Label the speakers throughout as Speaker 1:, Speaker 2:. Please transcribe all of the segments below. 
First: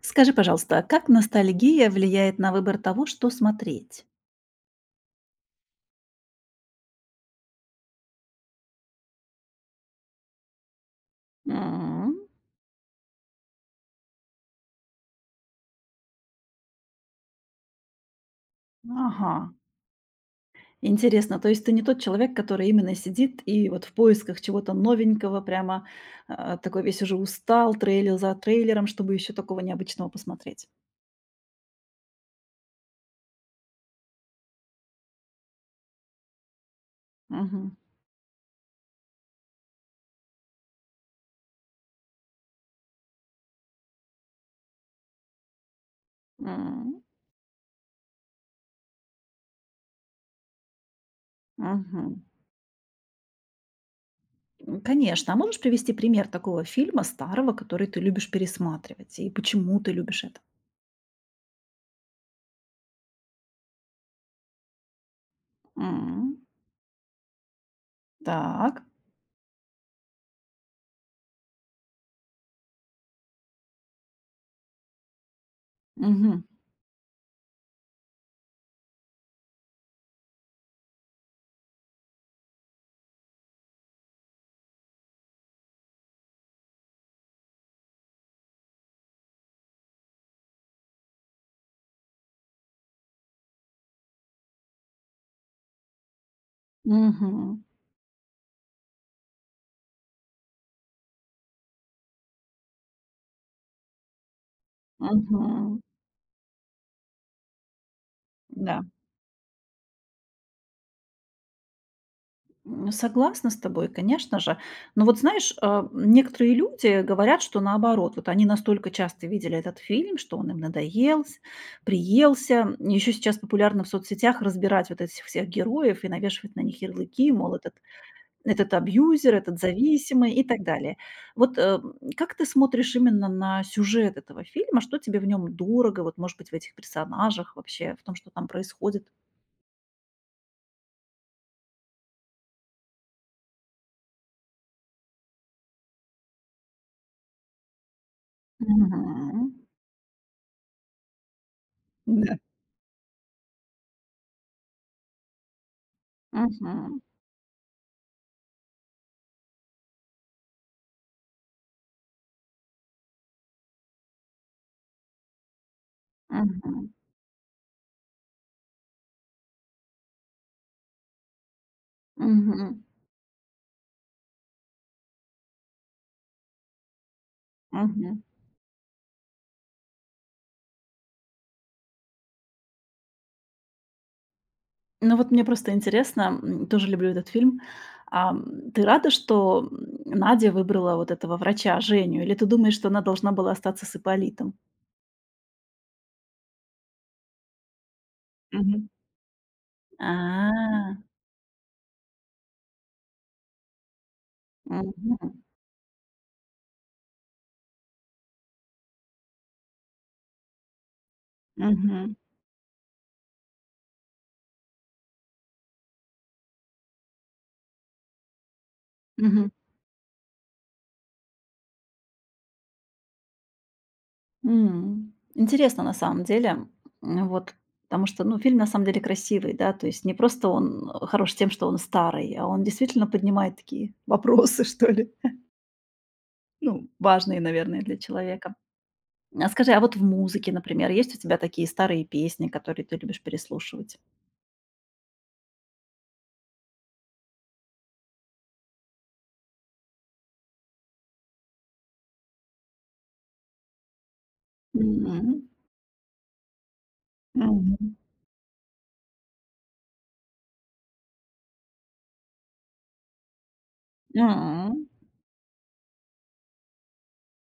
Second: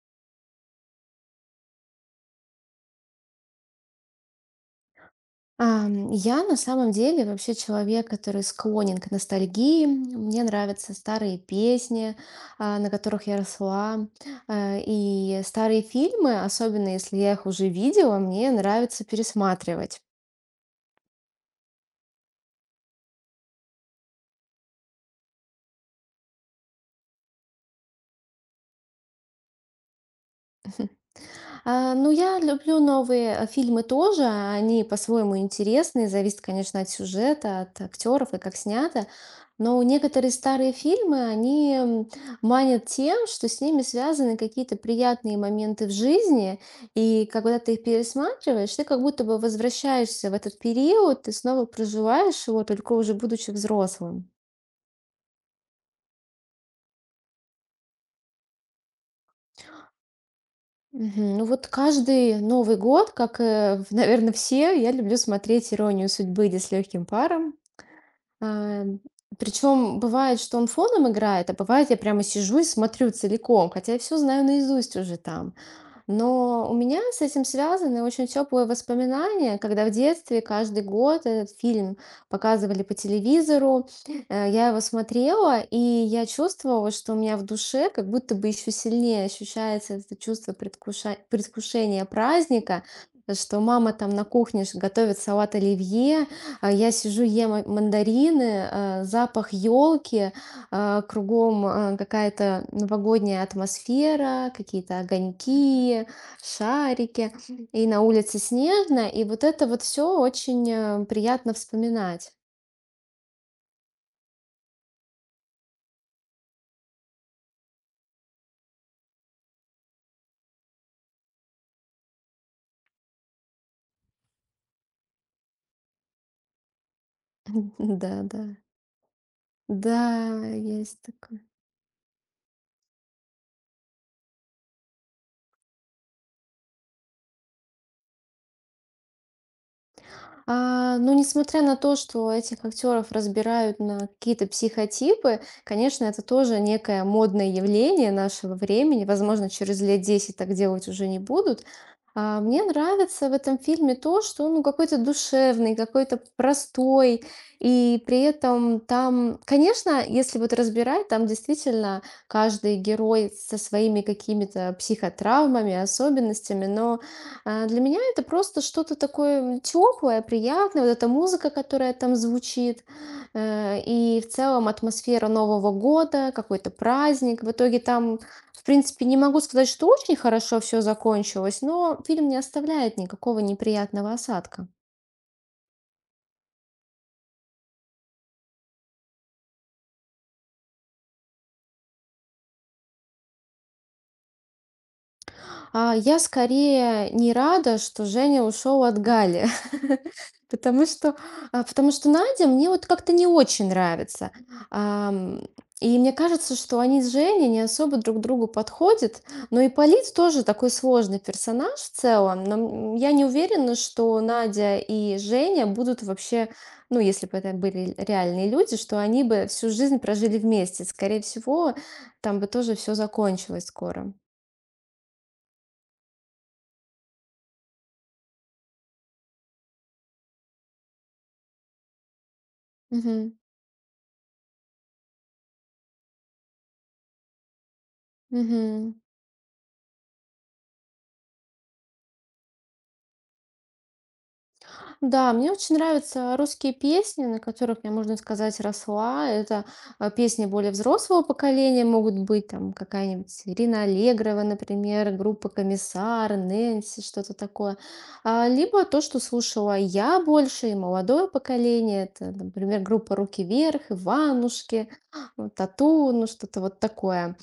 Speaker 1: Скажи, пожалуйста, а как ностальгия влияет на выбор того, что смотреть?
Speaker 2: Я на самом деле вообще человек, который склонен к ностальгии. Мне нравятся старые песни,
Speaker 1: М.
Speaker 2: на которых я росла, и старые фильмы, особенно если я их уже видела, мне нравится
Speaker 1: Ага.
Speaker 2: пересматривать.
Speaker 1: Интересно, то есть ты не тот человек, который именно сидит и вот в поисках чего-то новенького, прямо такой весь уже устал, трейлер за трейлером, чтобы еще такого необычного посмотреть.
Speaker 2: Ну, я люблю новые, фильмы тоже. Они по-своему интересные. Зависит, конечно, от сюжета,
Speaker 1: Мгм.
Speaker 2: от актеров и как снято. Но некоторые старые фильмы, они манят тем, что с ними связаны какие-то приятные моменты в жизни.
Speaker 1: М.
Speaker 2: И когда ты их пересматриваешь, ты как будто бы возвращаешься в этот период, ты снова
Speaker 1: Мгм.
Speaker 2: проживаешь его, только уже будучи взрослым.
Speaker 1: М. Конечно. А можешь привести пример такого фильма старого, который ты любишь пересматривать? И почему ты любишь это?
Speaker 2: Мгм. Ну вот каждый Новый год, как, наверное, все, я люблю смотреть «Иронию
Speaker 1: М.
Speaker 2: судьбы» или «С легким паром».
Speaker 1: Так.
Speaker 2: Причем бывает, что он фоном играет, а бывает, я прямо сижу и смотрю целиком, хотя я все знаю наизусть уже там.
Speaker 1: Мгм.
Speaker 2: Но у меня с этим связаны очень теплые воспоминания, когда в детстве каждый год этот фильм показывали по телевизору. Я его смотрела, и я чувствовала, что у меня в душе как будто бы еще сильнее ощущается это чувство предвкушения праздника, что мама там на кухне готовит салат оливье, а я сижу ем
Speaker 1: Мгм.
Speaker 2: мандарины, запах елки, кругом какая-то новогодняя атмосфера, какие-то
Speaker 1: Мгм.
Speaker 2: огоньки, шарики, и на улице
Speaker 1: Да.
Speaker 2: снежно, и вот это вот все очень приятно вспоминать.
Speaker 1: М. Согласна с тобой, конечно же. Но вот знаешь, некоторые люди говорят, что наоборот, вот они настолько часто видели этот фильм, что он им надоел, приелся. Еще сейчас популярно в соцсетях разбирать вот этих всех героев и навешивать на них ярлыки, мол, этот,
Speaker 2: Да, да.
Speaker 1: этот абьюзер, этот зависимый и
Speaker 2: Да,
Speaker 1: так далее.
Speaker 2: есть такое.
Speaker 1: Вот как ты смотришь именно на сюжет этого фильма? Что тебе в нем дорого, вот, может быть, в этих персонажах вообще, в том, что там происходит?
Speaker 2: Ну, несмотря на то, что этих актеров разбирают на какие-то психотипы, конечно, это тоже некое модное явление нашего времени. Возможно,
Speaker 1: Мгм.
Speaker 2: через лет 10 так делать уже не будут.
Speaker 1: Да.
Speaker 2: Мне нравится в этом фильме то, что он, ну, какой-то душевный, какой-то
Speaker 1: Мгм.
Speaker 2: простой, и при этом там, конечно, если вот разбирать, там действительно каждый герой со своими какими-то психотравмами, особенностями,
Speaker 1: Мгм.
Speaker 2: но для меня это просто что-то такое, теплое, приятное, вот эта музыка, которая там
Speaker 1: Мгм,
Speaker 2: звучит, и в целом атмосфера Нового года, какой-то праздник. В итоге там,
Speaker 1: мгм.
Speaker 2: в принципе, не могу сказать, что очень хорошо все закончилось, но фильм не оставляет никакого неприятного осадка.
Speaker 1: Ну вот мне просто интересно, тоже люблю этот фильм. Ты рада, что, Надя выбрала вот этого врача, Женю, или ты думаешь, что она должна была остаться с Ипполитом?
Speaker 2: Я скорее не рада, что Женя ушел
Speaker 1: Мгм.
Speaker 2: от Гали.
Speaker 1: А,
Speaker 2: потому что, потому что Надя мне вот как-то не очень нравится.
Speaker 1: мгм,
Speaker 2: Ам, и мне кажется, что они с Женей не особо друг другу подходят. Но и Полит тоже такой сложный персонаж в
Speaker 1: мгм,
Speaker 2: целом. Но я не уверена, что Надя и Женя будут вообще, ну, если бы это были реальные люди, что они бы
Speaker 1: мгм.
Speaker 2: всю жизнь прожили вместе. Скорее всего, там бы тоже все закончилось скоро.
Speaker 1: М. Интересно на самом деле, вот, потому что, ну, фильм на самом деле красивый, да, то есть не просто он, хорош тем, что он старый, а он действительно
Speaker 2: Мгм.
Speaker 1: поднимает такие вопросы, что ли, ну, важные, наверное, для человека.
Speaker 2: Мгм.
Speaker 1: А скажи, а вот в музыке, например, есть у тебя такие старые песни, которые ты любишь переслушивать?
Speaker 2: Да, мне очень нравятся русские песни, на которых я, можно сказать, росла. Это песни более взрослого поколения могут быть, там какая-нибудь Ирина Аллегрова, например,
Speaker 1: Мгм.
Speaker 2: группа «Комиссар», «Нэнси», что-то такое.
Speaker 1: Мгм.
Speaker 2: Либо то, что слушала я больше, и молодое поколение, это, например, группа «Руки вверх»,
Speaker 1: М.
Speaker 2: «Иванушки», ну, «Тату», ну что-то вот такое.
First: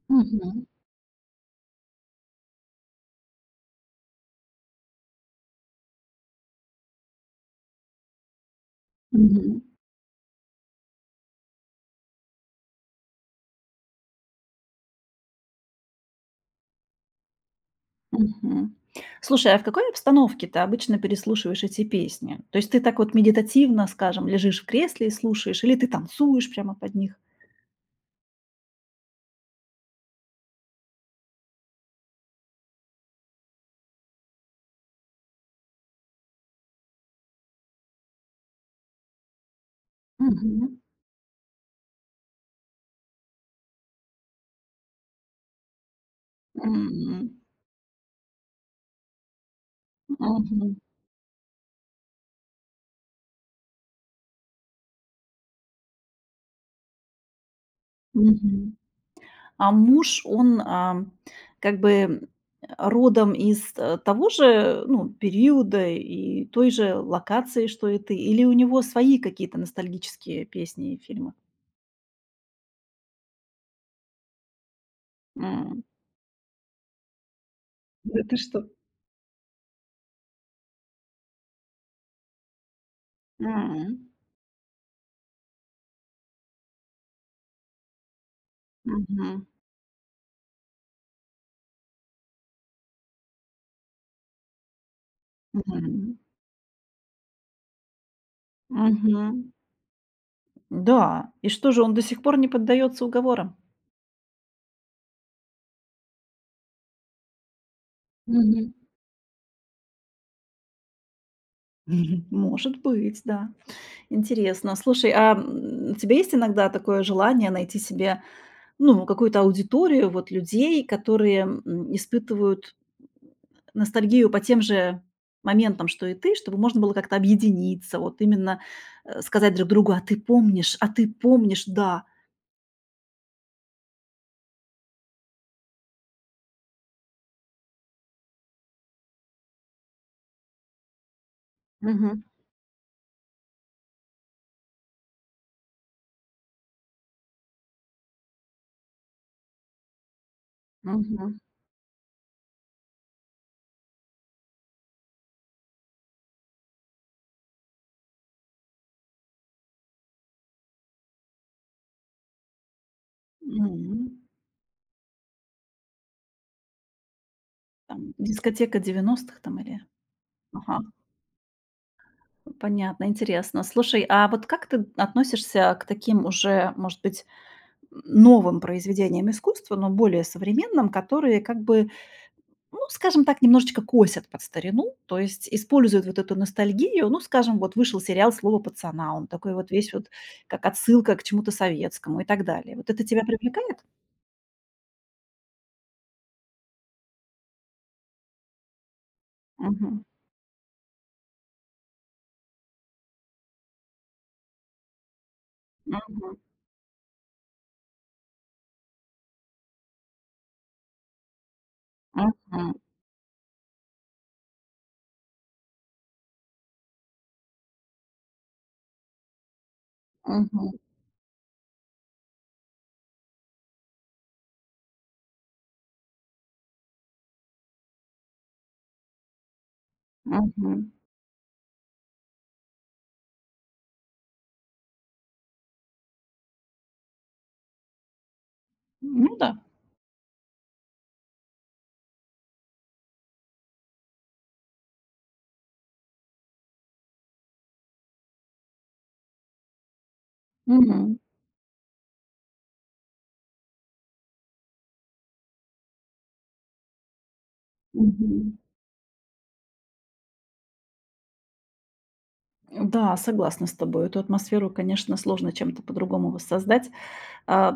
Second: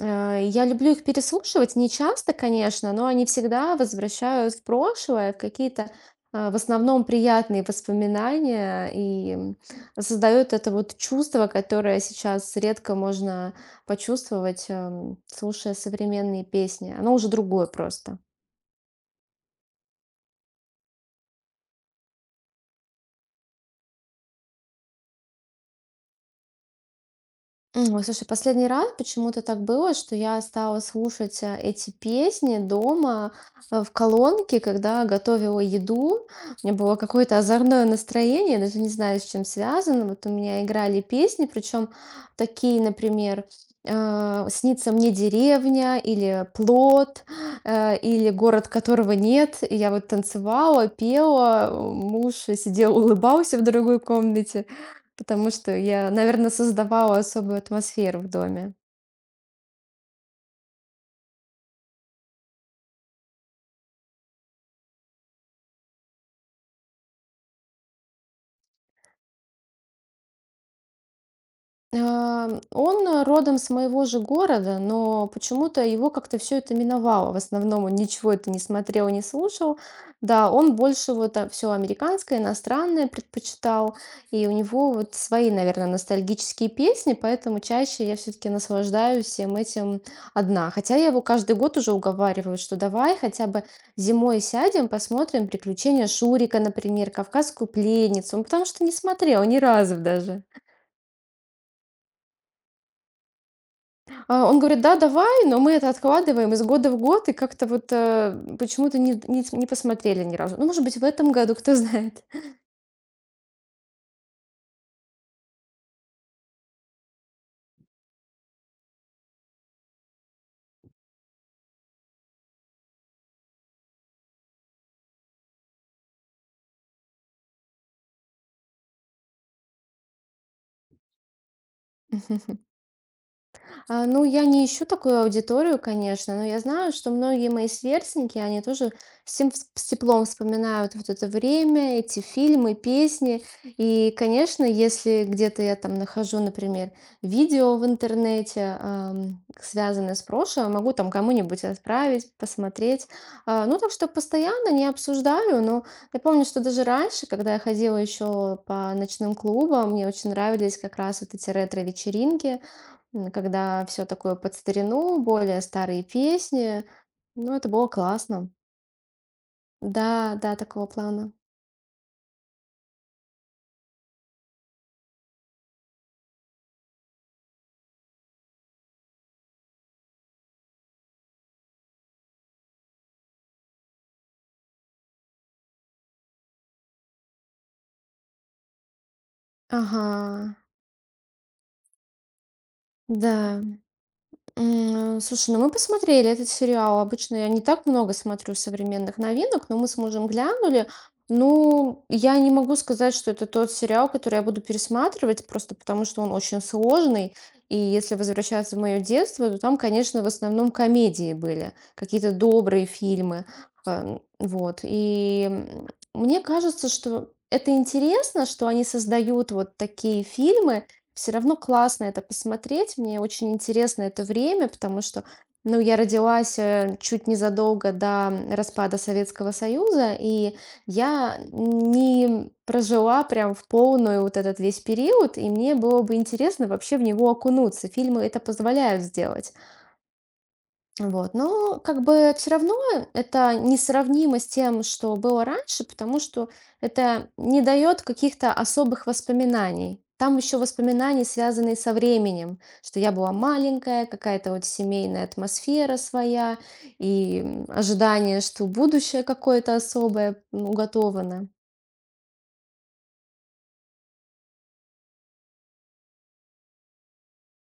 Speaker 2: Я
Speaker 1: Мгм.
Speaker 2: люблю их переслушивать, не часто, конечно, но они всегда возвращают в прошлое, в какие-то, в основном приятные воспоминания и,
Speaker 1: Мгм.
Speaker 2: создают это вот чувство, которое сейчас редко можно почувствовать, слушая современные песни. Оно уже другое просто.
Speaker 1: Мгм. Слушай, а в какой обстановке ты обычно переслушиваешь эти песни? То есть ты так вот медитативно, скажем, лежишь в кресле и слушаешь, или ты танцуешь прямо под них?
Speaker 2: Ой, слушай, последний раз почему-то так было, что я стала слушать, эти песни дома, в колонке, когда готовила еду. У меня было какое-то озорное настроение, я даже не знаю, с чем связано. Вот у меня
Speaker 1: Мгм.
Speaker 2: играли песни, причем такие, например, «Снится мне деревня» или «Плот»,
Speaker 1: М.
Speaker 2: или «Город, которого нет». И я вот
Speaker 1: Мгм.
Speaker 2: танцевала, пела, муж сидел, улыбался в другой комнате. Потому что я, наверное, создавала особую атмосферу в доме.
Speaker 1: Мгм. А муж, он, как бы, родом из, того же, ну, периода и той же локации, что и ты? Или у него свои какие-то ностальгические песни и фильмы?
Speaker 2: Он, родом с моего же города, но
Speaker 1: М.
Speaker 2: почему-то его как-то все это миновало. В основном он
Speaker 1: Да
Speaker 2: ничего
Speaker 1: ты
Speaker 2: это не
Speaker 1: что?
Speaker 2: смотрел, не слушал. Да, он больше вот все американское, иностранное предпочитал,
Speaker 1: М.
Speaker 2: и у него вот свои, наверное, ностальгические песни, поэтому чаще я все таки наслаждаюсь
Speaker 1: Мгм.
Speaker 2: всем этим одна. Хотя я его каждый год уже уговариваю, что давай хотя бы зимой сядем, посмотрим «Приключения
Speaker 1: Мгм.
Speaker 2: Шурика», например, «Кавказскую пленницу». Он потому что не смотрел
Speaker 1: Мгм.
Speaker 2: ни разу даже.
Speaker 1: Да. И что же, он до сих пор не поддается уговорам?
Speaker 2: А, он говорит: «Да, давай», но мы это откладываем из года в год и как-то вот,
Speaker 1: Мгм.
Speaker 2: почему-то не посмотрели ни разу. Ну, может быть, в этом году, кто знает.
Speaker 1: Может быть, да. Интересно. Слушай, у тебя есть иногда такое желание найти себе ну, какую-то аудиторию вот людей, которые, испытывают ностальгию по тем же моментам, что и ты, чтобы можно было как-то объединиться, вот именно, сказать друг другу: «А ты помнишь? А ты помнишь? Да».
Speaker 2: Ну, я не ищу такую аудиторию, конечно, но я знаю, что многие мои сверстники, они тоже с тем с теплом вспоминают вот это время, эти
Speaker 1: Мгм.
Speaker 2: фильмы, песни. И, конечно, если где-то я там нахожу, например, видео в интернете, связанное с прошлым, могу там
Speaker 1: Мгм.
Speaker 2: кому-нибудь отправить, посмотреть. Ну, так что постоянно не обсуждаю, но я помню, что даже раньше, когда я ходила еще по ночным клубам, мне очень нравились как раз вот эти ретро-вечеринки. Когда все
Speaker 1: Мгм.
Speaker 2: такое под старину, более старые песни. Ну, это было
Speaker 1: Там
Speaker 2: классно.
Speaker 1: дискотека 90-х, там или...
Speaker 2: Да, да,
Speaker 1: Ага,
Speaker 2: такого плана.
Speaker 1: понятно, интересно. Слушай, а вот как ты относишься к таким уже, может быть, новым произведениям искусства, но более современным, которые как бы. Ну, скажем так, немножечко косят под старину, то есть используют вот эту ностальгию. Ну, скажем, вот вышел сериал «Слово пацана», он такой вот весь вот
Speaker 2: Ага,
Speaker 1: как отсылка к чему-то советскому и так далее. Вот это тебя
Speaker 2: да.
Speaker 1: привлекает?
Speaker 2: Слушай, ну мы посмотрели этот сериал. Обычно я не так много смотрю современных новинок, но мы с
Speaker 1: Мгм.
Speaker 2: мужем глянули. Ну, я не могу сказать, что это тот сериал, который я буду пересматривать, просто потому что он
Speaker 1: Мгм.
Speaker 2: очень сложный. И если возвращаться в мое детство, то там, конечно, в основном комедии были, какие-то
Speaker 1: Мгм.
Speaker 2: добрые фильмы. Вот. И мне кажется, что это интересно, что они создают вот такие
Speaker 1: Мгм.
Speaker 2: фильмы, все равно классно это посмотреть. Мне очень интересно это время, потому что, ну, я родилась, чуть незадолго до распада Советского Союза, и
Speaker 1: Мгм.
Speaker 2: я не прожила прям в полную вот этот весь период, и мне было бы интересно вообще в него окунуться. Фильмы это позволяют
Speaker 1: Ну да.
Speaker 2: сделать. Вот. Но как бы все равно это несравнимо с тем, что было раньше, потому что это не дает каких-то особых воспоминаний. Там еще
Speaker 1: Мгм.
Speaker 2: воспоминания, связанные со временем, что я была маленькая, какая-то вот семейная атмосфера своя и ожидание,
Speaker 1: Мгм.
Speaker 2: что будущее какое-то особое уготовано.
Speaker 1: Да, согласна с тобой. Эту атмосферу, конечно, сложно чем-то по-другому воссоздать. А,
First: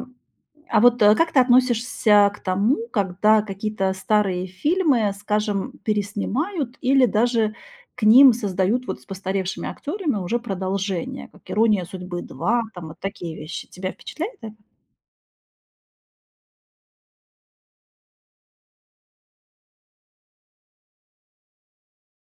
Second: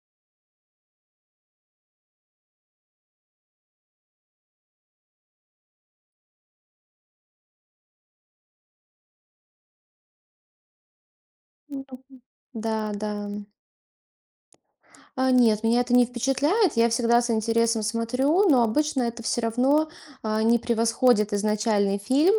Speaker 1: а вот, как ты относишься к тому, когда какие-то старые фильмы, скажем, переснимают или даже к ним создают вот с постаревшими актерами уже продолжение, как
Speaker 2: М,
Speaker 1: «Ирония судьбы 2»,
Speaker 2: Да,
Speaker 1: там вот
Speaker 2: да.
Speaker 1: такие вещи. Тебя впечатляет это?
Speaker 2: Нет, меня это не впечатляет. Я всегда с интересом смотрю, но обычно это все равно не превосходит изначальный фильм.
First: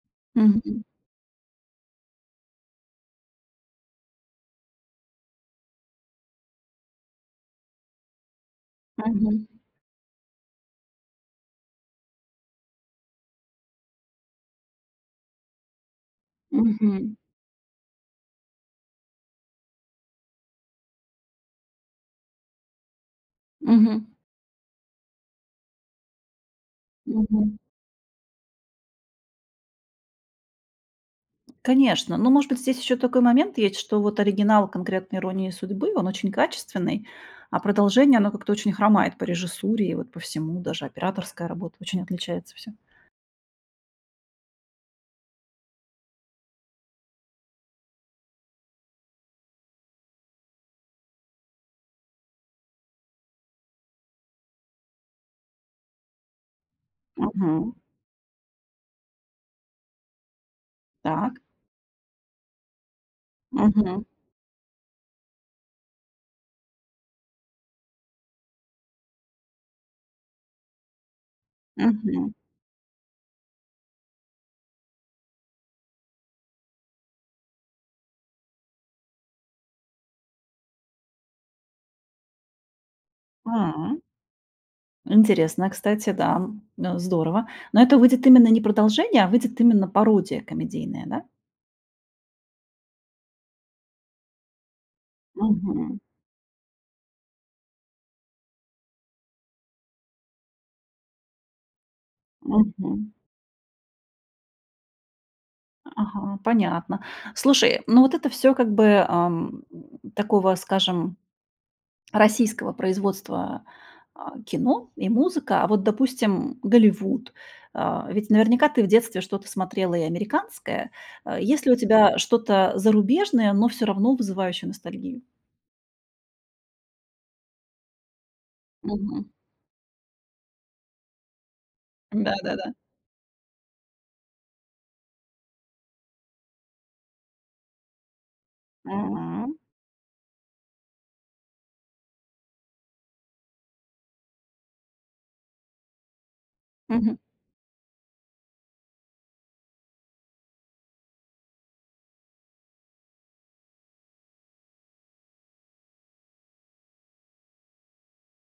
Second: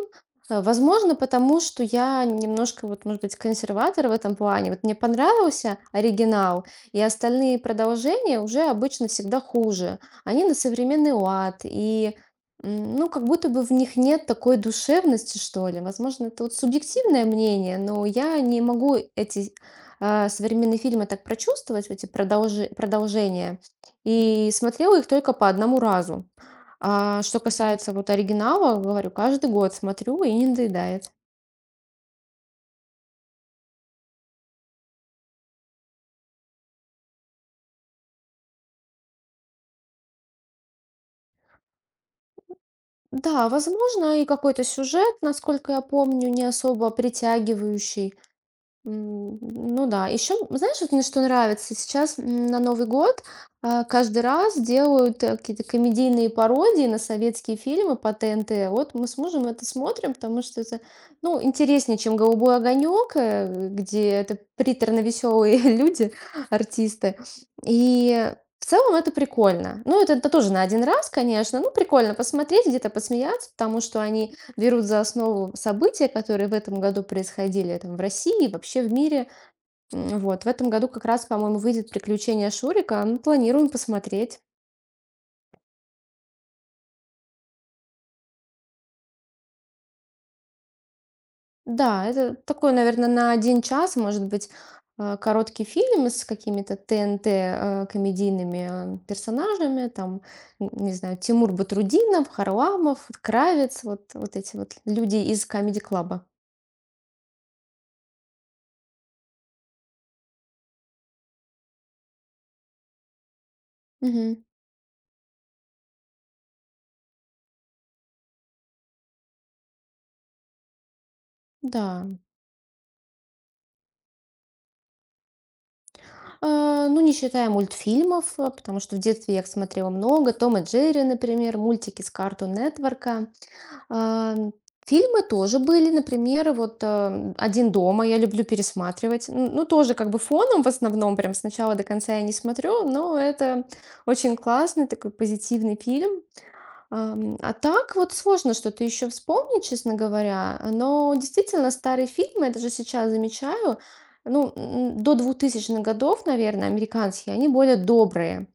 Speaker 1: Мгм.
Speaker 2: Возможно, потому что я немножко, вот, может быть, консерватор в этом плане. Вот мне понравился оригинал, и остальные продолжения уже обычно всегда
Speaker 1: Мгм.
Speaker 2: хуже. Они на современный лад, и, ну, как будто бы в них нет такой душевности, что ли. Возможно, это вот
Speaker 1: Мгм.
Speaker 2: субъективное мнение, но я не могу эти современные фильмы так прочувствовать, вот эти продолжения,
Speaker 1: Мгм.
Speaker 2: и смотрела их только по одному разу. А что
Speaker 1: Мгм.
Speaker 2: касается вот оригинала, говорю, каждый год смотрю и не надоедает.
Speaker 1: Конечно, ну может быть, здесь еще такой момент есть, что вот оригинал конкретной «Иронии судьбы», он очень качественный, а продолжение, оно как-то очень хромает по режиссуре и вот по всему, даже операторская работа очень отличается все.
Speaker 2: Да, возможно, и какой-то сюжет, насколько я помню, не особо притягивающий. Ну да. Еще, знаешь, вот мне что нравится? Сейчас, на Новый год, каждый раз делают, какие-то комедийные пародии на советские
Speaker 1: Мгм.
Speaker 2: фильмы по ТНТ. Вот мы с мужем это смотрим, потому что это,
Speaker 1: Так.
Speaker 2: ну, интереснее, чем «Голубой огонек»,
Speaker 1: Мгм.
Speaker 2: где это приторно-веселые люди, артисты. И в целом это прикольно. Ну, это тоже на один раз, конечно, ну прикольно
Speaker 1: Мгм.
Speaker 2: посмотреть, где-то посмеяться, потому что они берут за основу события, которые в этом году происходили там, в России и вообще в мире. Вот. В этом году как раз, по-моему, выйдет «Приключения Шурика». Ну, планируем
Speaker 1: М.
Speaker 2: посмотреть.
Speaker 1: Интересно, кстати, да, здорово. Но это выйдет именно не продолжение, а выйдет именно пародия комедийная, да?
Speaker 2: Да, это такой, наверное, на один час, может быть, короткий
Speaker 1: Мгм.
Speaker 2: фильм с какими-то ТНТ комедийными персонажами, там, не знаю, Тимур Батрудинов,
Speaker 1: Мгм.
Speaker 2: Харламов, вот Кравец, вот, вот эти вот люди из «Камеди Клаба».
Speaker 1: Ага, понятно. Слушай, ну вот это все как бы, такого, скажем, российского производства,
Speaker 2: Мгм.
Speaker 1: кино и музыка. А вот, допустим, Голливуд. А, ведь наверняка ты в детстве что-то смотрела и американское. А, есть ли у
Speaker 2: Да.
Speaker 1: тебя что-то зарубежное, но все равно вызывающее ностальгию?
Speaker 2: Ну, не считая мультфильмов, потому что в
Speaker 1: Мгм.
Speaker 2: детстве я их смотрела много. «Том и Джерри», например, мультики с Cartoon
Speaker 1: Да-да-да.
Speaker 2: Network. А, Фильмы тоже были, например, вот «Один дома» я люблю пересматривать.
Speaker 1: Мгм.
Speaker 2: Ну, тоже как бы фоном в основном, прям сначала до конца я не смотрю, но это очень классный такой позитивный фильм.
Speaker 1: Мгм.
Speaker 2: А так вот сложно что-то еще вспомнить, честно говоря. Но действительно старые фильмы, я даже сейчас замечаю, ну, до 2000-х годов, наверное, американские, они более добрые.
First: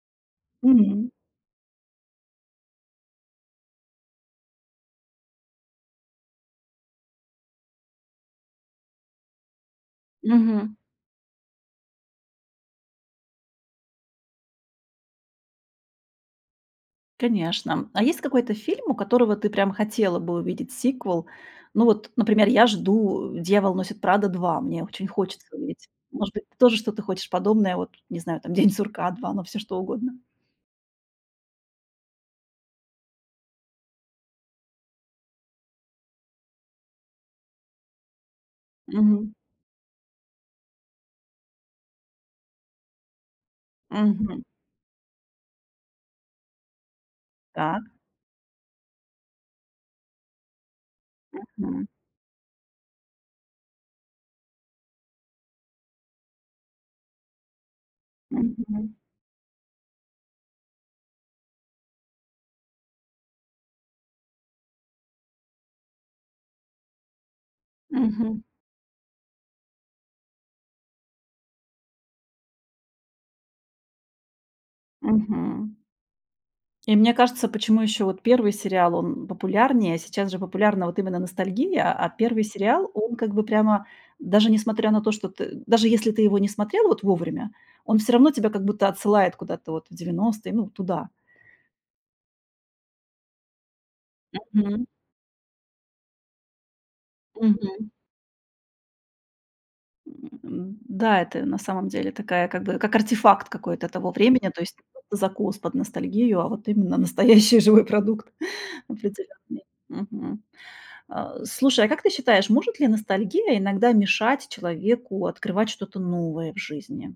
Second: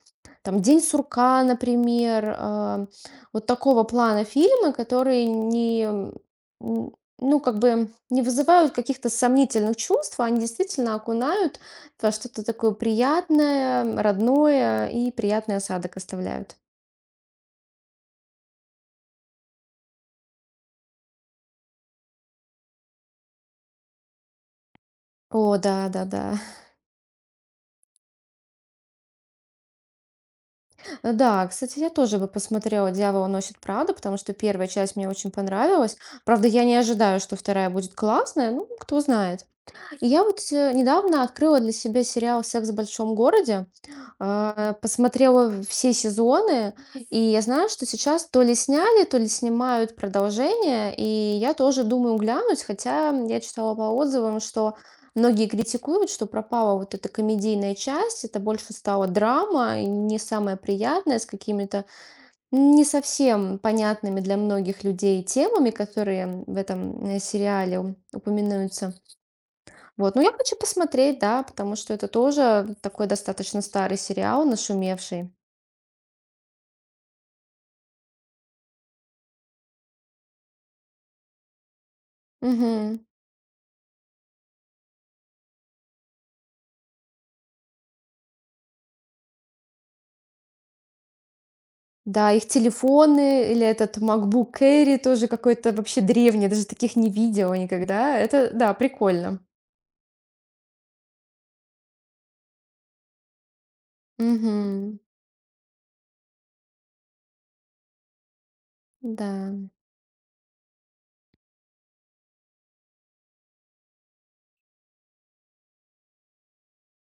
Speaker 2: Там «День
Speaker 1: Мгм.
Speaker 2: сурка», например, вот такого плана фильмы, которые не, м, н- ну, как бы не вызывают каких-то сомнительных чувств, они
Speaker 1: Мгм.
Speaker 2: действительно окунают во что-то такое приятное, родное, и приятный осадок оставляют.
Speaker 1: Конечно. А есть какой-то фильм, у которого ты прям хотела бы увидеть сиквел? Ну вот, например, я жду «Дьявол носит Прада 2». Мне очень хочется
Speaker 2: О,
Speaker 1: увидеть.
Speaker 2: да, да,
Speaker 1: Может
Speaker 2: да.
Speaker 1: быть, ты тоже что-то хочешь подобное, вот, не знаю, там «День сурка 2», но все что угодно.
Speaker 2: Да, кстати, я тоже бы посмотрела «Дьявол носит Прада», потому что первая часть мне очень понравилась. Правда, я не ожидаю, что вторая будет классная, ну, кто
Speaker 1: Мгм.
Speaker 2: знает. Я вот недавно открыла для себя сериал «Секс в большом городе»,
Speaker 1: Мгм.
Speaker 2: посмотрела все сезоны, и я знаю,
Speaker 1: Так.
Speaker 2: что сейчас то ли сняли, то ли снимают продолжение, и я тоже
Speaker 1: Мгм.
Speaker 2: думаю глянуть, хотя я читала по отзывам, что многие критикуют, что пропала вот эта комедийная часть, это больше
Speaker 1: Мгм.
Speaker 2: стала драма, и не самая приятная, с какими-то не совсем понятными для многих людей темами, которые в этом сериале
Speaker 1: Мгм.
Speaker 2: упоминаются. Вот, ну я хочу посмотреть, да, потому что это тоже такой достаточно старый сериал, нашумевший.
Speaker 1: Мгм. И мне кажется, почему еще вот первый сериал, он популярнее. А сейчас же популярна вот именно ностальгия, а первый сериал,
Speaker 2: Мгм.
Speaker 1: он как бы прямо, даже несмотря на то, что ты, даже если ты его не смотрел вот вовремя, он все равно тебя как будто отсылает куда-то вот в 90-е, ну, туда.
Speaker 2: Да, их телефоны или этот MacBook
Speaker 1: Мгм.
Speaker 2: Air тоже какой-то вообще древний, я даже таких не видела
Speaker 1: Мгм.
Speaker 2: никогда. Это, да, прикольно.
Speaker 1: М, да, это на самом деле такая как бы как артефакт какой-то того времени, то есть не
Speaker 2: Мгм.
Speaker 1: просто закус под ностальгию, а вот именно настоящий живой продукт
Speaker 2: Да.
Speaker 1: определенный. Мгм. Слушай, а как ты считаешь, может ли ностальгия иногда мешать человеку открывать что-то новое в жизни?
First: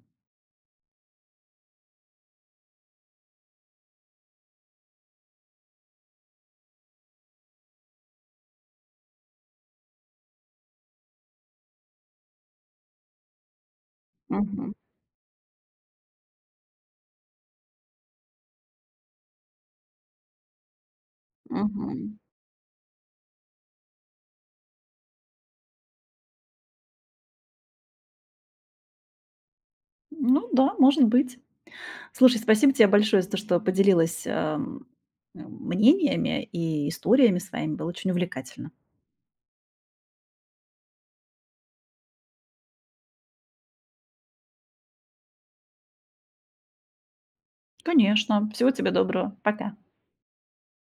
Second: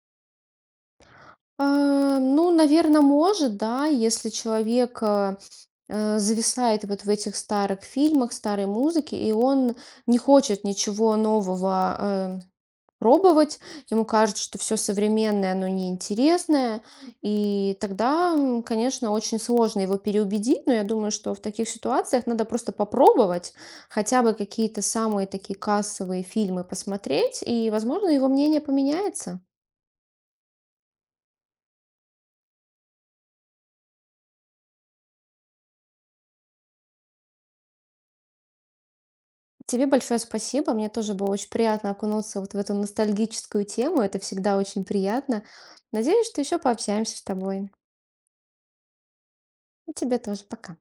Speaker 2: Ну, наверное, может, да, если человек зависает вот в этих старых фильмах, старой музыке, и он не хочет ничего нового пробовать. Ему кажется, что
Speaker 1: Мгм.
Speaker 2: все современное, оно неинтересное. И тогда, конечно, очень сложно его переубедить, но я думаю, что в таких
Speaker 1: Мгм.
Speaker 2: ситуациях надо просто попробовать хотя бы какие-то самые такие кассовые фильмы посмотреть, и, возможно, его мнение поменяется.
Speaker 1: Ну да, может быть. Слушай, спасибо тебе большое за то, что поделилась, мнениями и историями своими. Было очень увлекательно.
Speaker 2: Тебе большое спасибо. Мне тоже было очень приятно окунуться вот в эту ностальгическую тему. Это всегда очень приятно. Надеюсь, что еще пообщаемся с тобой.
Speaker 1: Конечно. Всего тебе доброго. Пока.
Speaker 2: И тебе тоже пока.